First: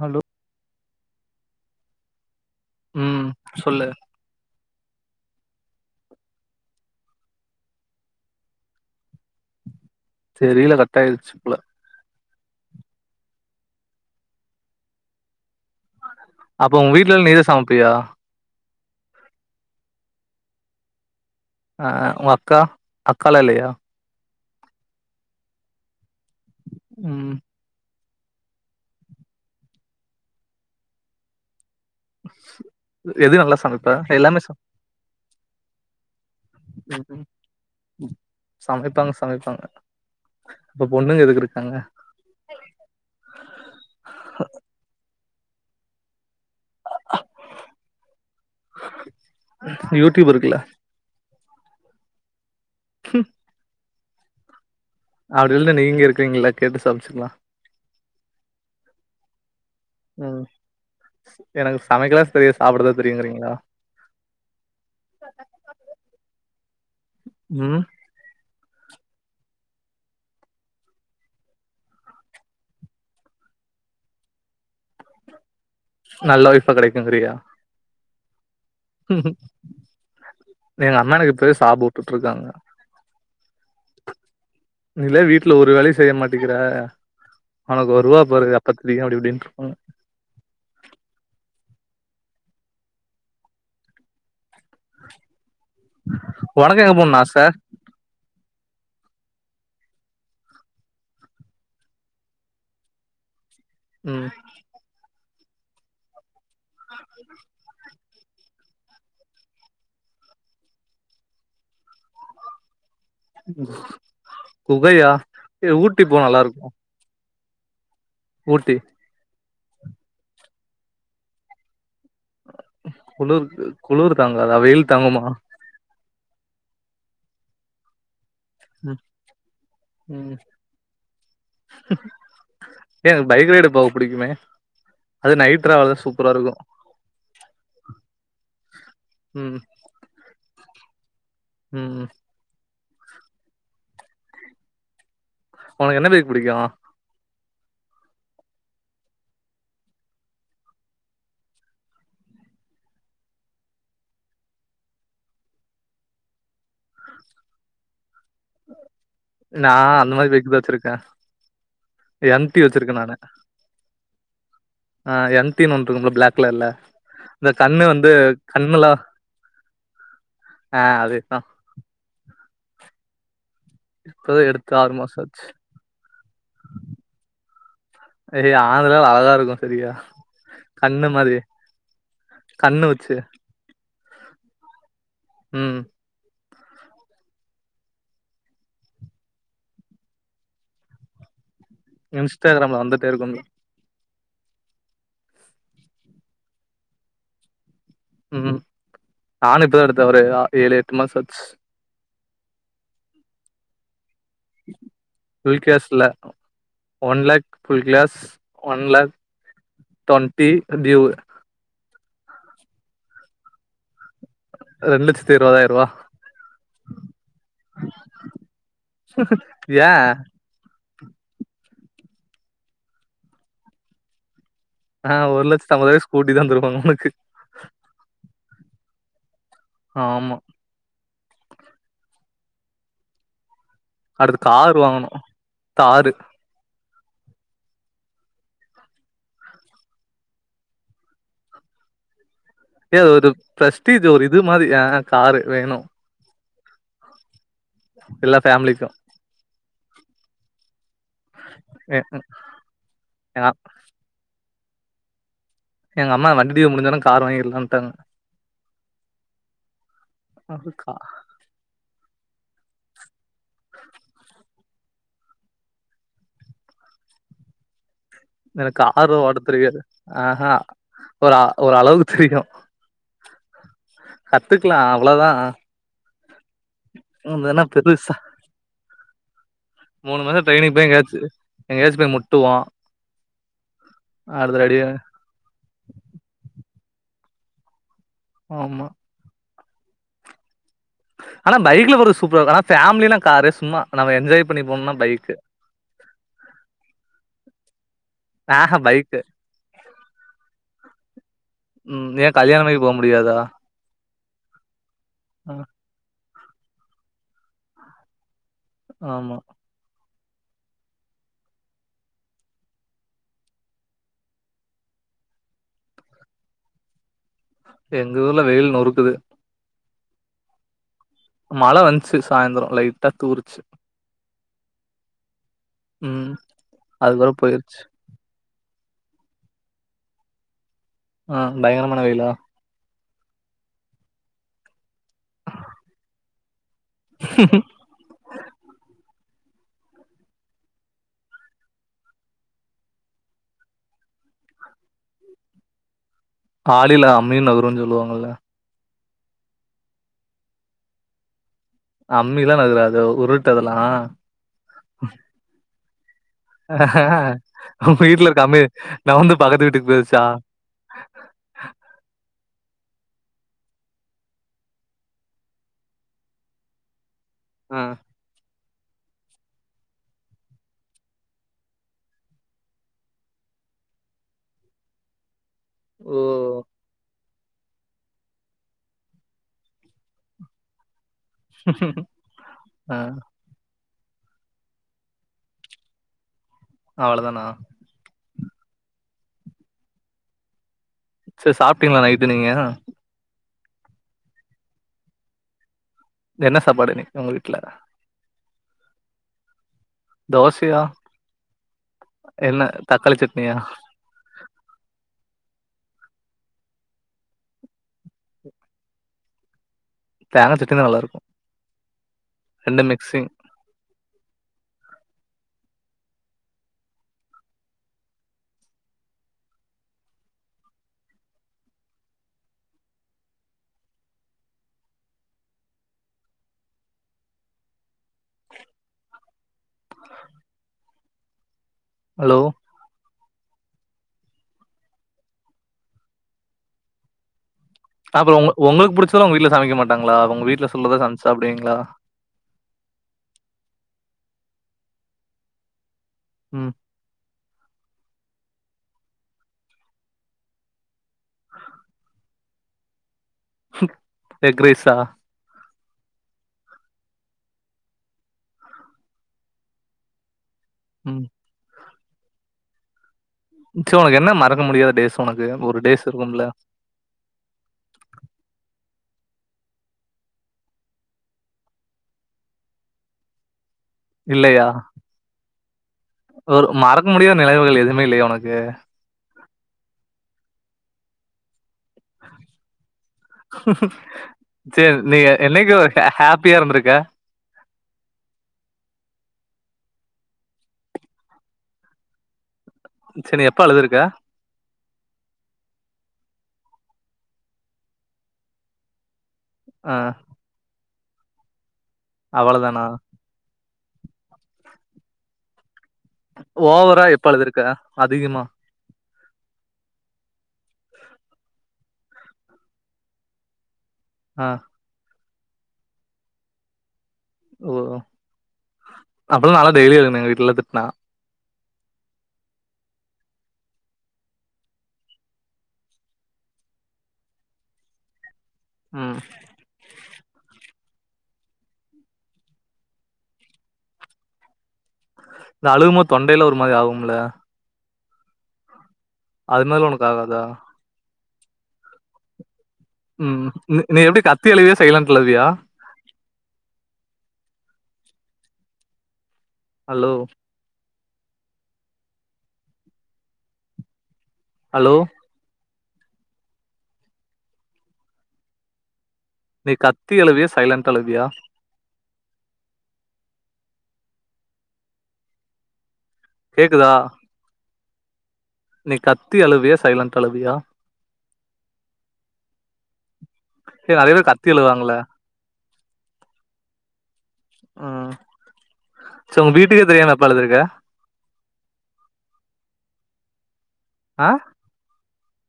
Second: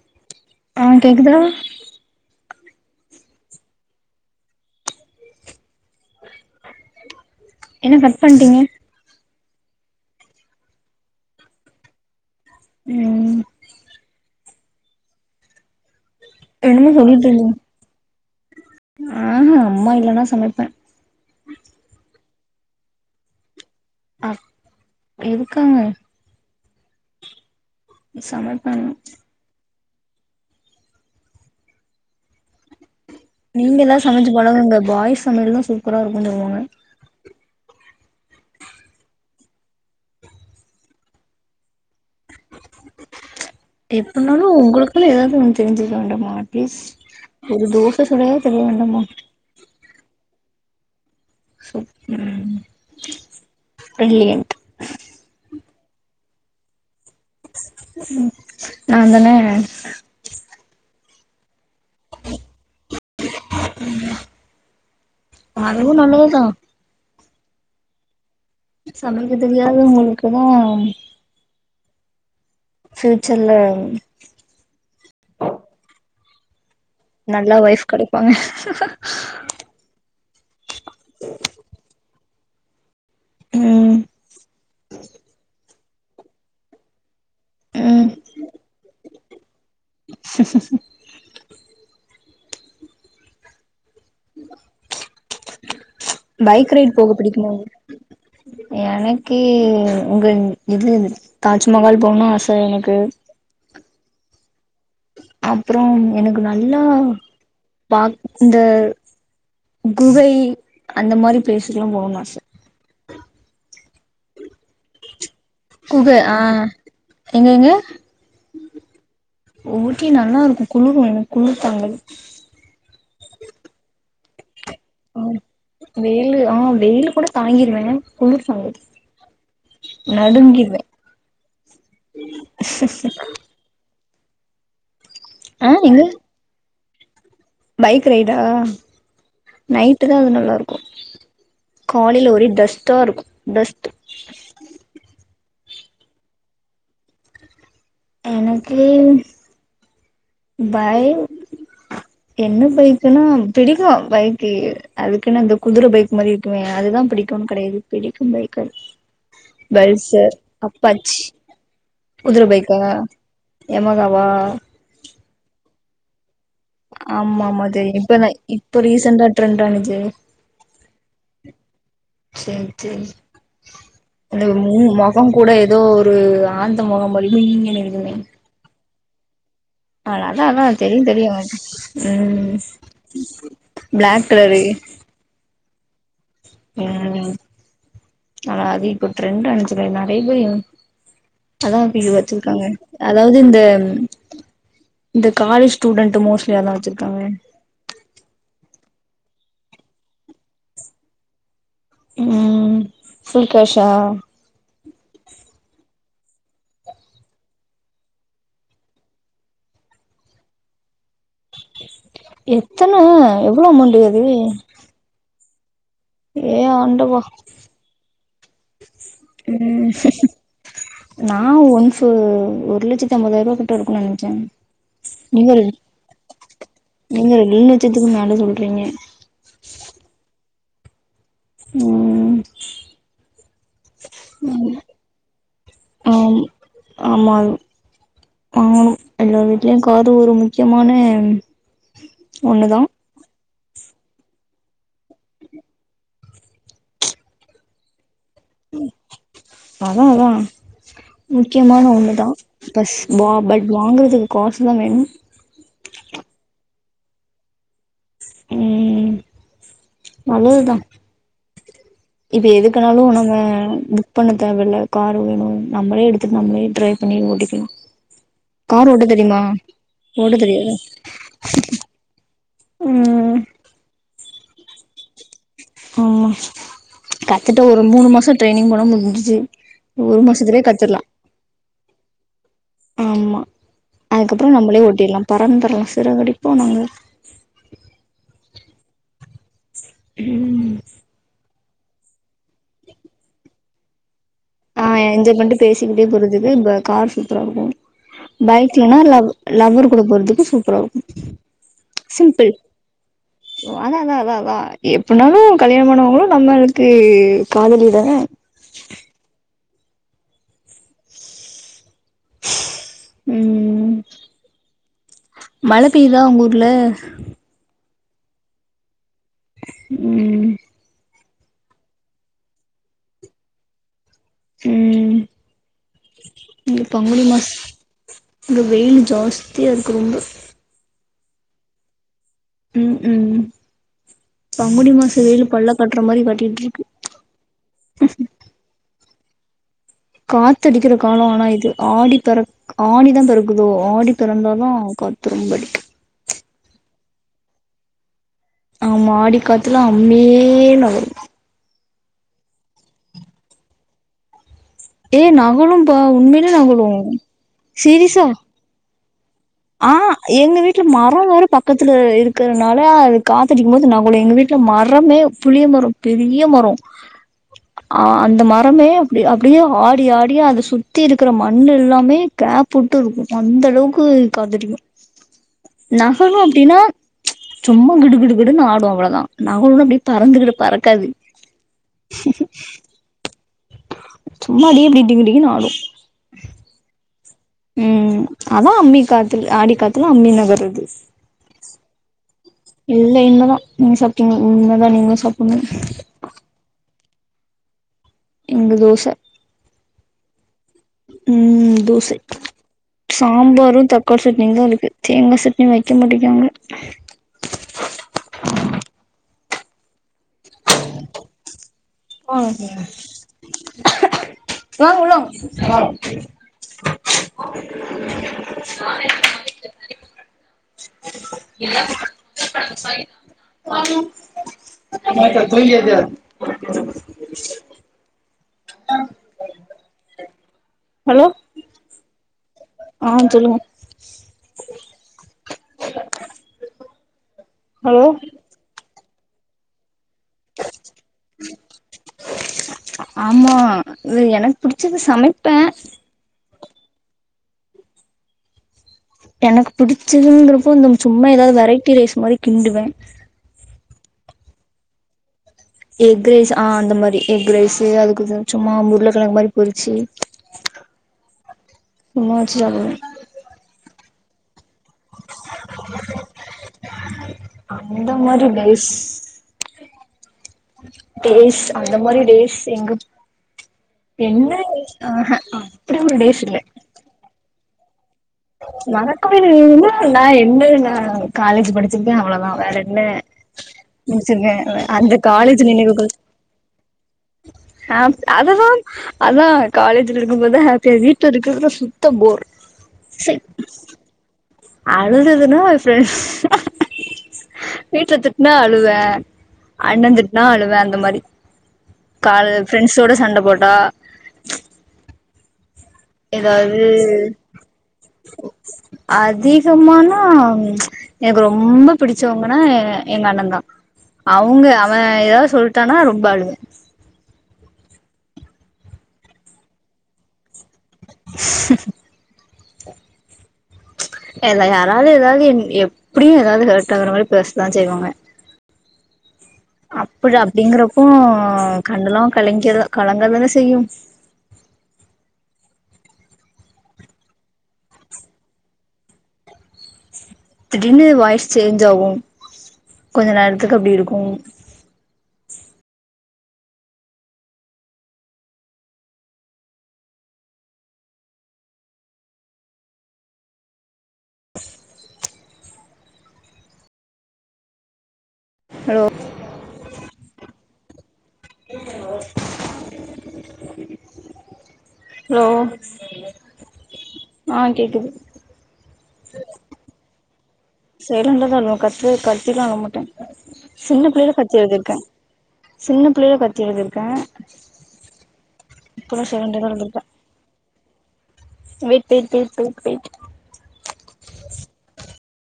Hello. ஆஹ கேக்குதா. உம் சொல்லு. என்ன கட் பன்ட்டீங்க. தெரியல கட் ஆயிருச்சுப்புல. உம். அப்ப என்ன உங்க வீட்ல சொல்லிட்ட நீதா நீ சமைப்பியா ஆமா அம்மா இல்லன்னா சமப். சமப்பே. ஆஹ உ அக்கா அக்கலா இல்லையா. அ இருக்காங்க. உம். சமப்பேன். [inaudible] நல்லா நீங்க சமைப்ப எலாம் சமச்சு எல்லாமே ச பழகுங்க பாய்ஸ் சமயல் தான் சூப்பரா இருக்கும்ன்னு சொல்லுவாங்க. சமப்பாங்க சமப்பாங்க அப்ப பொண்ணுங்க எதுக்கு இருக்காங்க. எப்பனாலும் உங்களுக்குல்லாம் ஏதாவது. தெரிஞ்சுக்க வேண்டாமா. அடலீஸ் ஒரு தோச சுடவாது தெரிய வேண்டாமா. யூட் யூப் இருக்குல. உம். பிர்லியன்ட். அப்படில்ல நீங்க இருக்கீங்கள கேட்டு சமைச்சுக்கலாம். ம் நான் தான. ம் எனக்கு சமைக்கலாம் தெரியாது. சாப்பிடதா தெரியுங்கிறீங்களா அதுவு நல்லதுதா உ. சமைக்க தெரியாத உங்களுக்குதா. ஃயூச்சர்ல. நல்ல ஒயிப். கிடைக்குங்கிறியா. ஹஹேஹ. உஹஹம். எங்க அம்மா எனக்கு இப்பவே சாபோ உட்டுட்டு இருக்காங்க. ம் நீல்லா வீட்டுல ஒரு வேளை செய். செய்ய மாட்டிங்கிற. உனக்கு வருவா பாறு அப்பத் தெரியு அப்படி இப்படின்னு. உ. ச்சுச்சு. பைக் உனக்கு ரைட் எங்க போக போணுனு ஆச புடிக்கும்மா உங். எனக்கு உங்க இது தாஜ்மஹால் போகனும் ஆச எனக்கு உம் அப்பறம் எனக் நல்லா இந்த குகை அந்த மாரி பிளேஸுக்கு எலாம் போகணும் ஆச குகயா ஊட்டி குகை போனா ஆ நல்லா இருக் எங்க எங்க ஊட்டி ஊட்டியு நல்லா இருக்கும் குளிர் என் குளிர் தாங்காது குளுர் குளுர் தாங்காத வெயில் தாங்குமா வெயில் ஆஹ் வெயில் கூட தாங்கிருவேன் ம் ம் நடுங்கியிடுவேன் ஏ எனக்கு பைக் ரைடு போக புடிக்குமே அது நைட் ராவல் எங்க தான் சூப்பரா இருக்கும் பைக் ரைடா ம் நைட்டு தான் அது நல்லா இருக்கும் ம் கால்லே ஒரே டஸ்ட் [unintelligible] உனக்கு என்ன பேக் பிடிக்கும் எனக்கு பை என்ன பைக்குன்னா பிடிக்கும் பைக் அதுக்குன்ன அந்த குதிர பைக் மாரி இருக்கும அதுதான் பிடிக்கும்னு கெடையாது பிடிக்கும் பைக் அ நா அந்த மாரி பள்சர் பைக் தா வச்சிருக்கே அப்பாச் குதிர எம் டி பைக்கா வச்சிருக்கே யமகா வா ஆஹ எம்டி ஒன்னு இருக்குமுல பிளாக் கலர்ல ஆமா இந்த ஆமா கண்ணு சரி வந்து இப்பதான் இப்ப கண்ணுலா ரீசன்டா ட்ரெண்ட ஆனுச்சு ஆ அதேதா சேரி சேரி இப்பதா அந்த எடுத்து மு ஆறு மாசோ முகம் ஆச்சு கூட ஏதோ ஒரு ஆழ்ந்த முகம் முலிம நீங்க இருக்குமே அதான் இருக்கும் அதனால ஆஹ் அதாதான் தெரியும் தெரியும்மா உம் கண்ணு வச்சு பிளாக் கலரு உம் உஹம் ஆனா அது இப்ப ட்ரெண்டு் அணிச்சில நெறய பேய அதான்ப்ப பச்சிருக்காங்க இன்ஸ்டாகிராம்ல வந்துட்டே அதாது இருக்கு இந்த இந்த காலேஜ் ஸ்டூடண்ட் மோஸ்ட்லி அதலாம் வச்சிருக்காங்க உம் நானும் இப்பதான் எடுத்தவர ஒரு ஏழு எட்டு மாசம் ஆச்சு உம் சுல்கேஷா [unintelligible] எத்தன எவ்ளோ அமௌண்டு ம் திருபதாயரூபா ஏ ஆண்டவா உம் ஏன் நான் ஒன்பு ஒரு லட்சத்தி ஐம்பதாய ரூபா கிட்ட இருக்கும் நெனைச்சேன் ஆஹ் ஒரு லட்சத்து ஐம்பதாயிரம் ஸ்கூட்டி தான் தருவாங்க ஒனக்கு றிங்கே உம் அடுத்து காரு வாங்கனும் தாரு ஆம் ஆமா வாங்கணும் எல்லோ வீட்லையும் காரு ஒரு முக்கியமான ஒண்ணுதா ஏதொருப் பிரஸ்டீஜ் ஒரு இது மாரி காரு வேணும் எல்லா ஃபேமிலிக்கும் அதான்தான் முக்கியமான எ ஒண்ணுதான் பஸ் எ பட் வாங்கறதுக்கு காஸ்ட் ம் வேணும் எங்க அம்மா வண்டி டீவு முடிஞ்சவுனே கார் வாங்கிடலான்ட்டாங்க உம் அது நல்லதுதான் கா- இப்ப எதுக்கனாலும் நம்ம புக் பண்ண தேவல்ல காரு வேணொ நம்மளே எடுத்துட்டு நம்மளே டிரைவ் பண்ணி ஓட்டிகளா எனக்கு காரு ஓட்ட தெரியாது ஓட்ட ஆஹஹா தெரியாதா ஒரு ஒரு அளவுக்கு தெரியும் ம் கத்துக்கலாம் அவ்ளோதான் ஆமஸ் கத்துட்டு ஒரு மூணு பெருசா மாசம் ட்ரைனிங் போனா முடிஞ்சிச்சு ஒரு மூணு மாசம் மாசத்துலயே ட்ரைனிங் போய் கத்துர்ளாம் எங்கயாச்சு எங்கயாச்சும் போய் முட்டுவோம் ஆமா அதுக்கப்பறம் அடுத்த அடி நம்மளே ஓட்டிர்லா பறந்து தரலாம் சிறுகடிப்போ நாங்க ஆமா உம் ஆனா பைக்ல போரத் சூப்பரா இருக்கும் ஆன ஃபேம்லின்னா காரு சும்மா நம்ம என்ஜாய்ப் ஆஹ் என்ஜாய் பண்ணிட்டு பேசிக்கிட்டே போறதுக்கு கார் சூப்பரா இருக்கும் ஆஹா பைக்லனால பைக்கு லவர் கூட போறதுக்கும் சூப்பரா இருக்கு ம் [inaudible] ஏன் சிம்பிள் கல்யாணமாகி போ முடியாதா அத அதான் அதான் அதான் அ எப்பனாலும் கல்யாண பன்னவங்களா நம்மளுக்கு காதலி தான ஆமா உம் மழை பெய்யுதா உங்க ஊர்ல எங்க ஊர்ல வெயில் நொறுக்குது உம் மழை வந்துச்சு சாய்ந்திரம் லைட்டா தூருச்சு உம் இ பங்குனி அதுக்கப்றோ மாஸ் போயிருச்சு வெயில் ஜாஸ்தியா இருக்கு ரொம்ப ஆஹ் பயங்கரமான வெயிலா உம் உம் பங்குனி மாசம் செ வெயிலு பல்ல கட்டுற மாரி காட்டிட்டு இருக்கு காத்து அடிக்கிற காலம் ஆனா இது ஆடி பெறக் ஆணி தான் பெறக்குதோ ஆடி பிறந்தாதான் காத்து ரொம்ப அடிக்கும். ஆடில அம்மீயும் நகரும்ன்னு சொல்லுவாங்கல்ல ஆமா காத்துலா அம்மீயே நகரும் அம்மீஎல்லா நகராது உருட்டுஅதெல்லாம் ஏ நகலும் போ அஹ்ங்க வீட்டுல இருக்க அம்மி நவுந்து பக்கத்து வீட்டுக்கு ஆஹ் போயிருச்சா எங்க வீட்டுல மரம் வேர பக்கத்துல இருக் இருக்கறனால அது காத்தடிக்கும் போது நகலும் எங்க வீட்ல மரமே புளிய மரம் பெரிய மரம் ஆ ஆஹ் அந்த மாரி ரமே அப்படி அப்படியே ஆடி ஆடிய அதை சுற்றி இருக்கிற மண் எல்லாமே கேப் விட்டு இருக்கொ அந்த அளவுக்கு காதுரியும் [inaudible] ஓ நகரும் அப்டின்னா சும்மா கிடுகிடுகிடுனு ஆடும் அவ்ளோதான் நகும்னு அப்படியே பறந்துகிட்டு பறக்காது ஆஹ் [inaudible] சும்மாடியே எப்படிட்டு [unintelligible] ங்கட்டங் ஆடும் அவ்வளவு தான் ஆ [unintelligible] அதான் அம்மி காத்துல ஆடி காத்துல அம்மி நகர்து சரி சாப்பிட்டீங்களா நைட் நீங்க இல்லை இன்னதான் நீங்க சாப்பிட்டீங்க உமைதான் [unintelligible] நீங்கள [unintelligible] சாப்பிடடுணங்க என்ன சாப்பாடு நீங்க உங்க வீட்டுல இங்க தோசை தோசையா உம் தோசை என்ன தக்காளி சட்னியா சாம்பாரும் தக்காளி சட்னி தான் இருக்கு தேங்காய் சட்னி வைக்க மாட்டிராங்க தேங்கா சட்னி தான் நல்லா இருக்கும் ஓ [unintelligible] த சொலத்த [unintelligible] ஆஹ [unintelligible] ஹலோ ஹலோ ஆஹ் சொல்லுங்க ஹலோ அப்புறம் உ உங்களுக்கு புடிச்ச இதெல்லா உங்க வீட்ல சமைக்கமாட். ங்களா உவங்க வீட்டுல சொல்றதா சமச்சு சாப்டுவீங்களா. ஆமா எனக்கு புடிச்சது சமைப்ப. உம். எனக்கு புடிச்சதுங்கன்றப்போ. சும்மா ஏதாவது வெரைட்டி ரைஸ் மாரி. கிண்டுவ. உக் எக்ரைசா. எக்ரைஸ் ஆஹ அந்த மாரி எக்ரைஸ்சு அதுக்கு சும்மா உருளக்கிழங்கு மாரி பொரிச்சு. உம். மோச்சவோ. சோ என்ன மர. முடியாத டேஸ் உனக்கு ஒரு டேஸ் இருக்கும்ல. அந்த மாரி டேஸ் டேஸ் அந்த மாரி டேஸ் எங்கப். ம்ச் என்ன இல்லையா டேஸ் ஆஹஹா அப்டி ஒரு டேஸ் இல்ல. நெனவுகள் எதுமே இல்லையா உனக்கு. வணக்கோ. [unintelligible] நான் என்ன [unintelligible] ந காலேஜ் படிச். சுருக்க அவ்ளோதான் வேற என்ன முடிச்சிருக்க சரி அந்த நீ காலேஜ் என்னைக்கு நினைவுகள் ஹாப்பியா இருந்திருக்க ஹ அதுதான் அதான். காலேஜ்ல இருக்கும் போது ஹேப்பியா வீட்ல இருக்கறதல சுத்த போர். செரி எப். எப்ப அழுதுருக்க. அழுதுதுன்னா ஃப்ரெண்ட்ஸ் ஹஹேஹ வீட்ல திட்டுனா அழுவ. ஆ அண்ணந்திட்னா அழுவ. அந்த மாரி. கால்ல அவ்வளதானா ஃப்ரெண்ட்ஸோட சண்ட போட்டா. ஏதாவது ஓவரா எப்ப அழுதுருக்க அதிகமா. அதிகமானா எனக்கு ம்ச் ரொம்ப பிடிச்சவங்கன்னா எங்க அண்ணந்தா. ஆ அவுங்க அவன் ஏதாவது. சொல்டானா ரொம்ப அழுவ. ஓ ஓ அப்பல்லாம் நாலாம் டெய்லி அழுவனே வீட்ல திட்டுனா. [unintelligible] ம்ச் எல்லா யாராலும் ஏதாவது எப்டியும் ஏதாவது ஹேர்ட் ஆகுற மாரி பேசதான் செய்வாங்க. உம். அப்டு அப்டிங்கறப்போ கண்ணெலாம் கலங்கிற கலங்கதானே செய்யும். அழுமோது தொண்டையில ஒரு மாரி ஆகும்ல. அது மாரி உனக். திடீர்னு வாய்ஸ். சேஞ்சு ஆவும் உம் நீ எப்புடி கத்தி அழுவியா சைலண்ட்ல அழுவியா ஹலோ ஹலோ ஹலோ நீ கத்தி அழுவியா சைலன்டா அழுவியா [inaudible] ஹலோ கேக்குதா ஆ கேக்குது நீ கத்தி அழுவியா சைலன்டா அழுவியா சைலண்டல தான் அழுவேன் கத் கத்தியிலாம் அழமாட்டேன் ஏ சின்ன நெறைய பேர் பிள்ளைல கத்தி அழுவாங்கல்ல அழுதிருக்கேன் சின்ன பிள்ளையில கத்தி அழுதிருக்கேன் ம் இப்பல்லாம் சரி உங்க சைலண்டல தான் வீட்டுக்கே அழுதிருக்கேன் தெரியாம எப்ப அழுதுருக்க விட் விட் விட் டுக் விட் ஆஹ்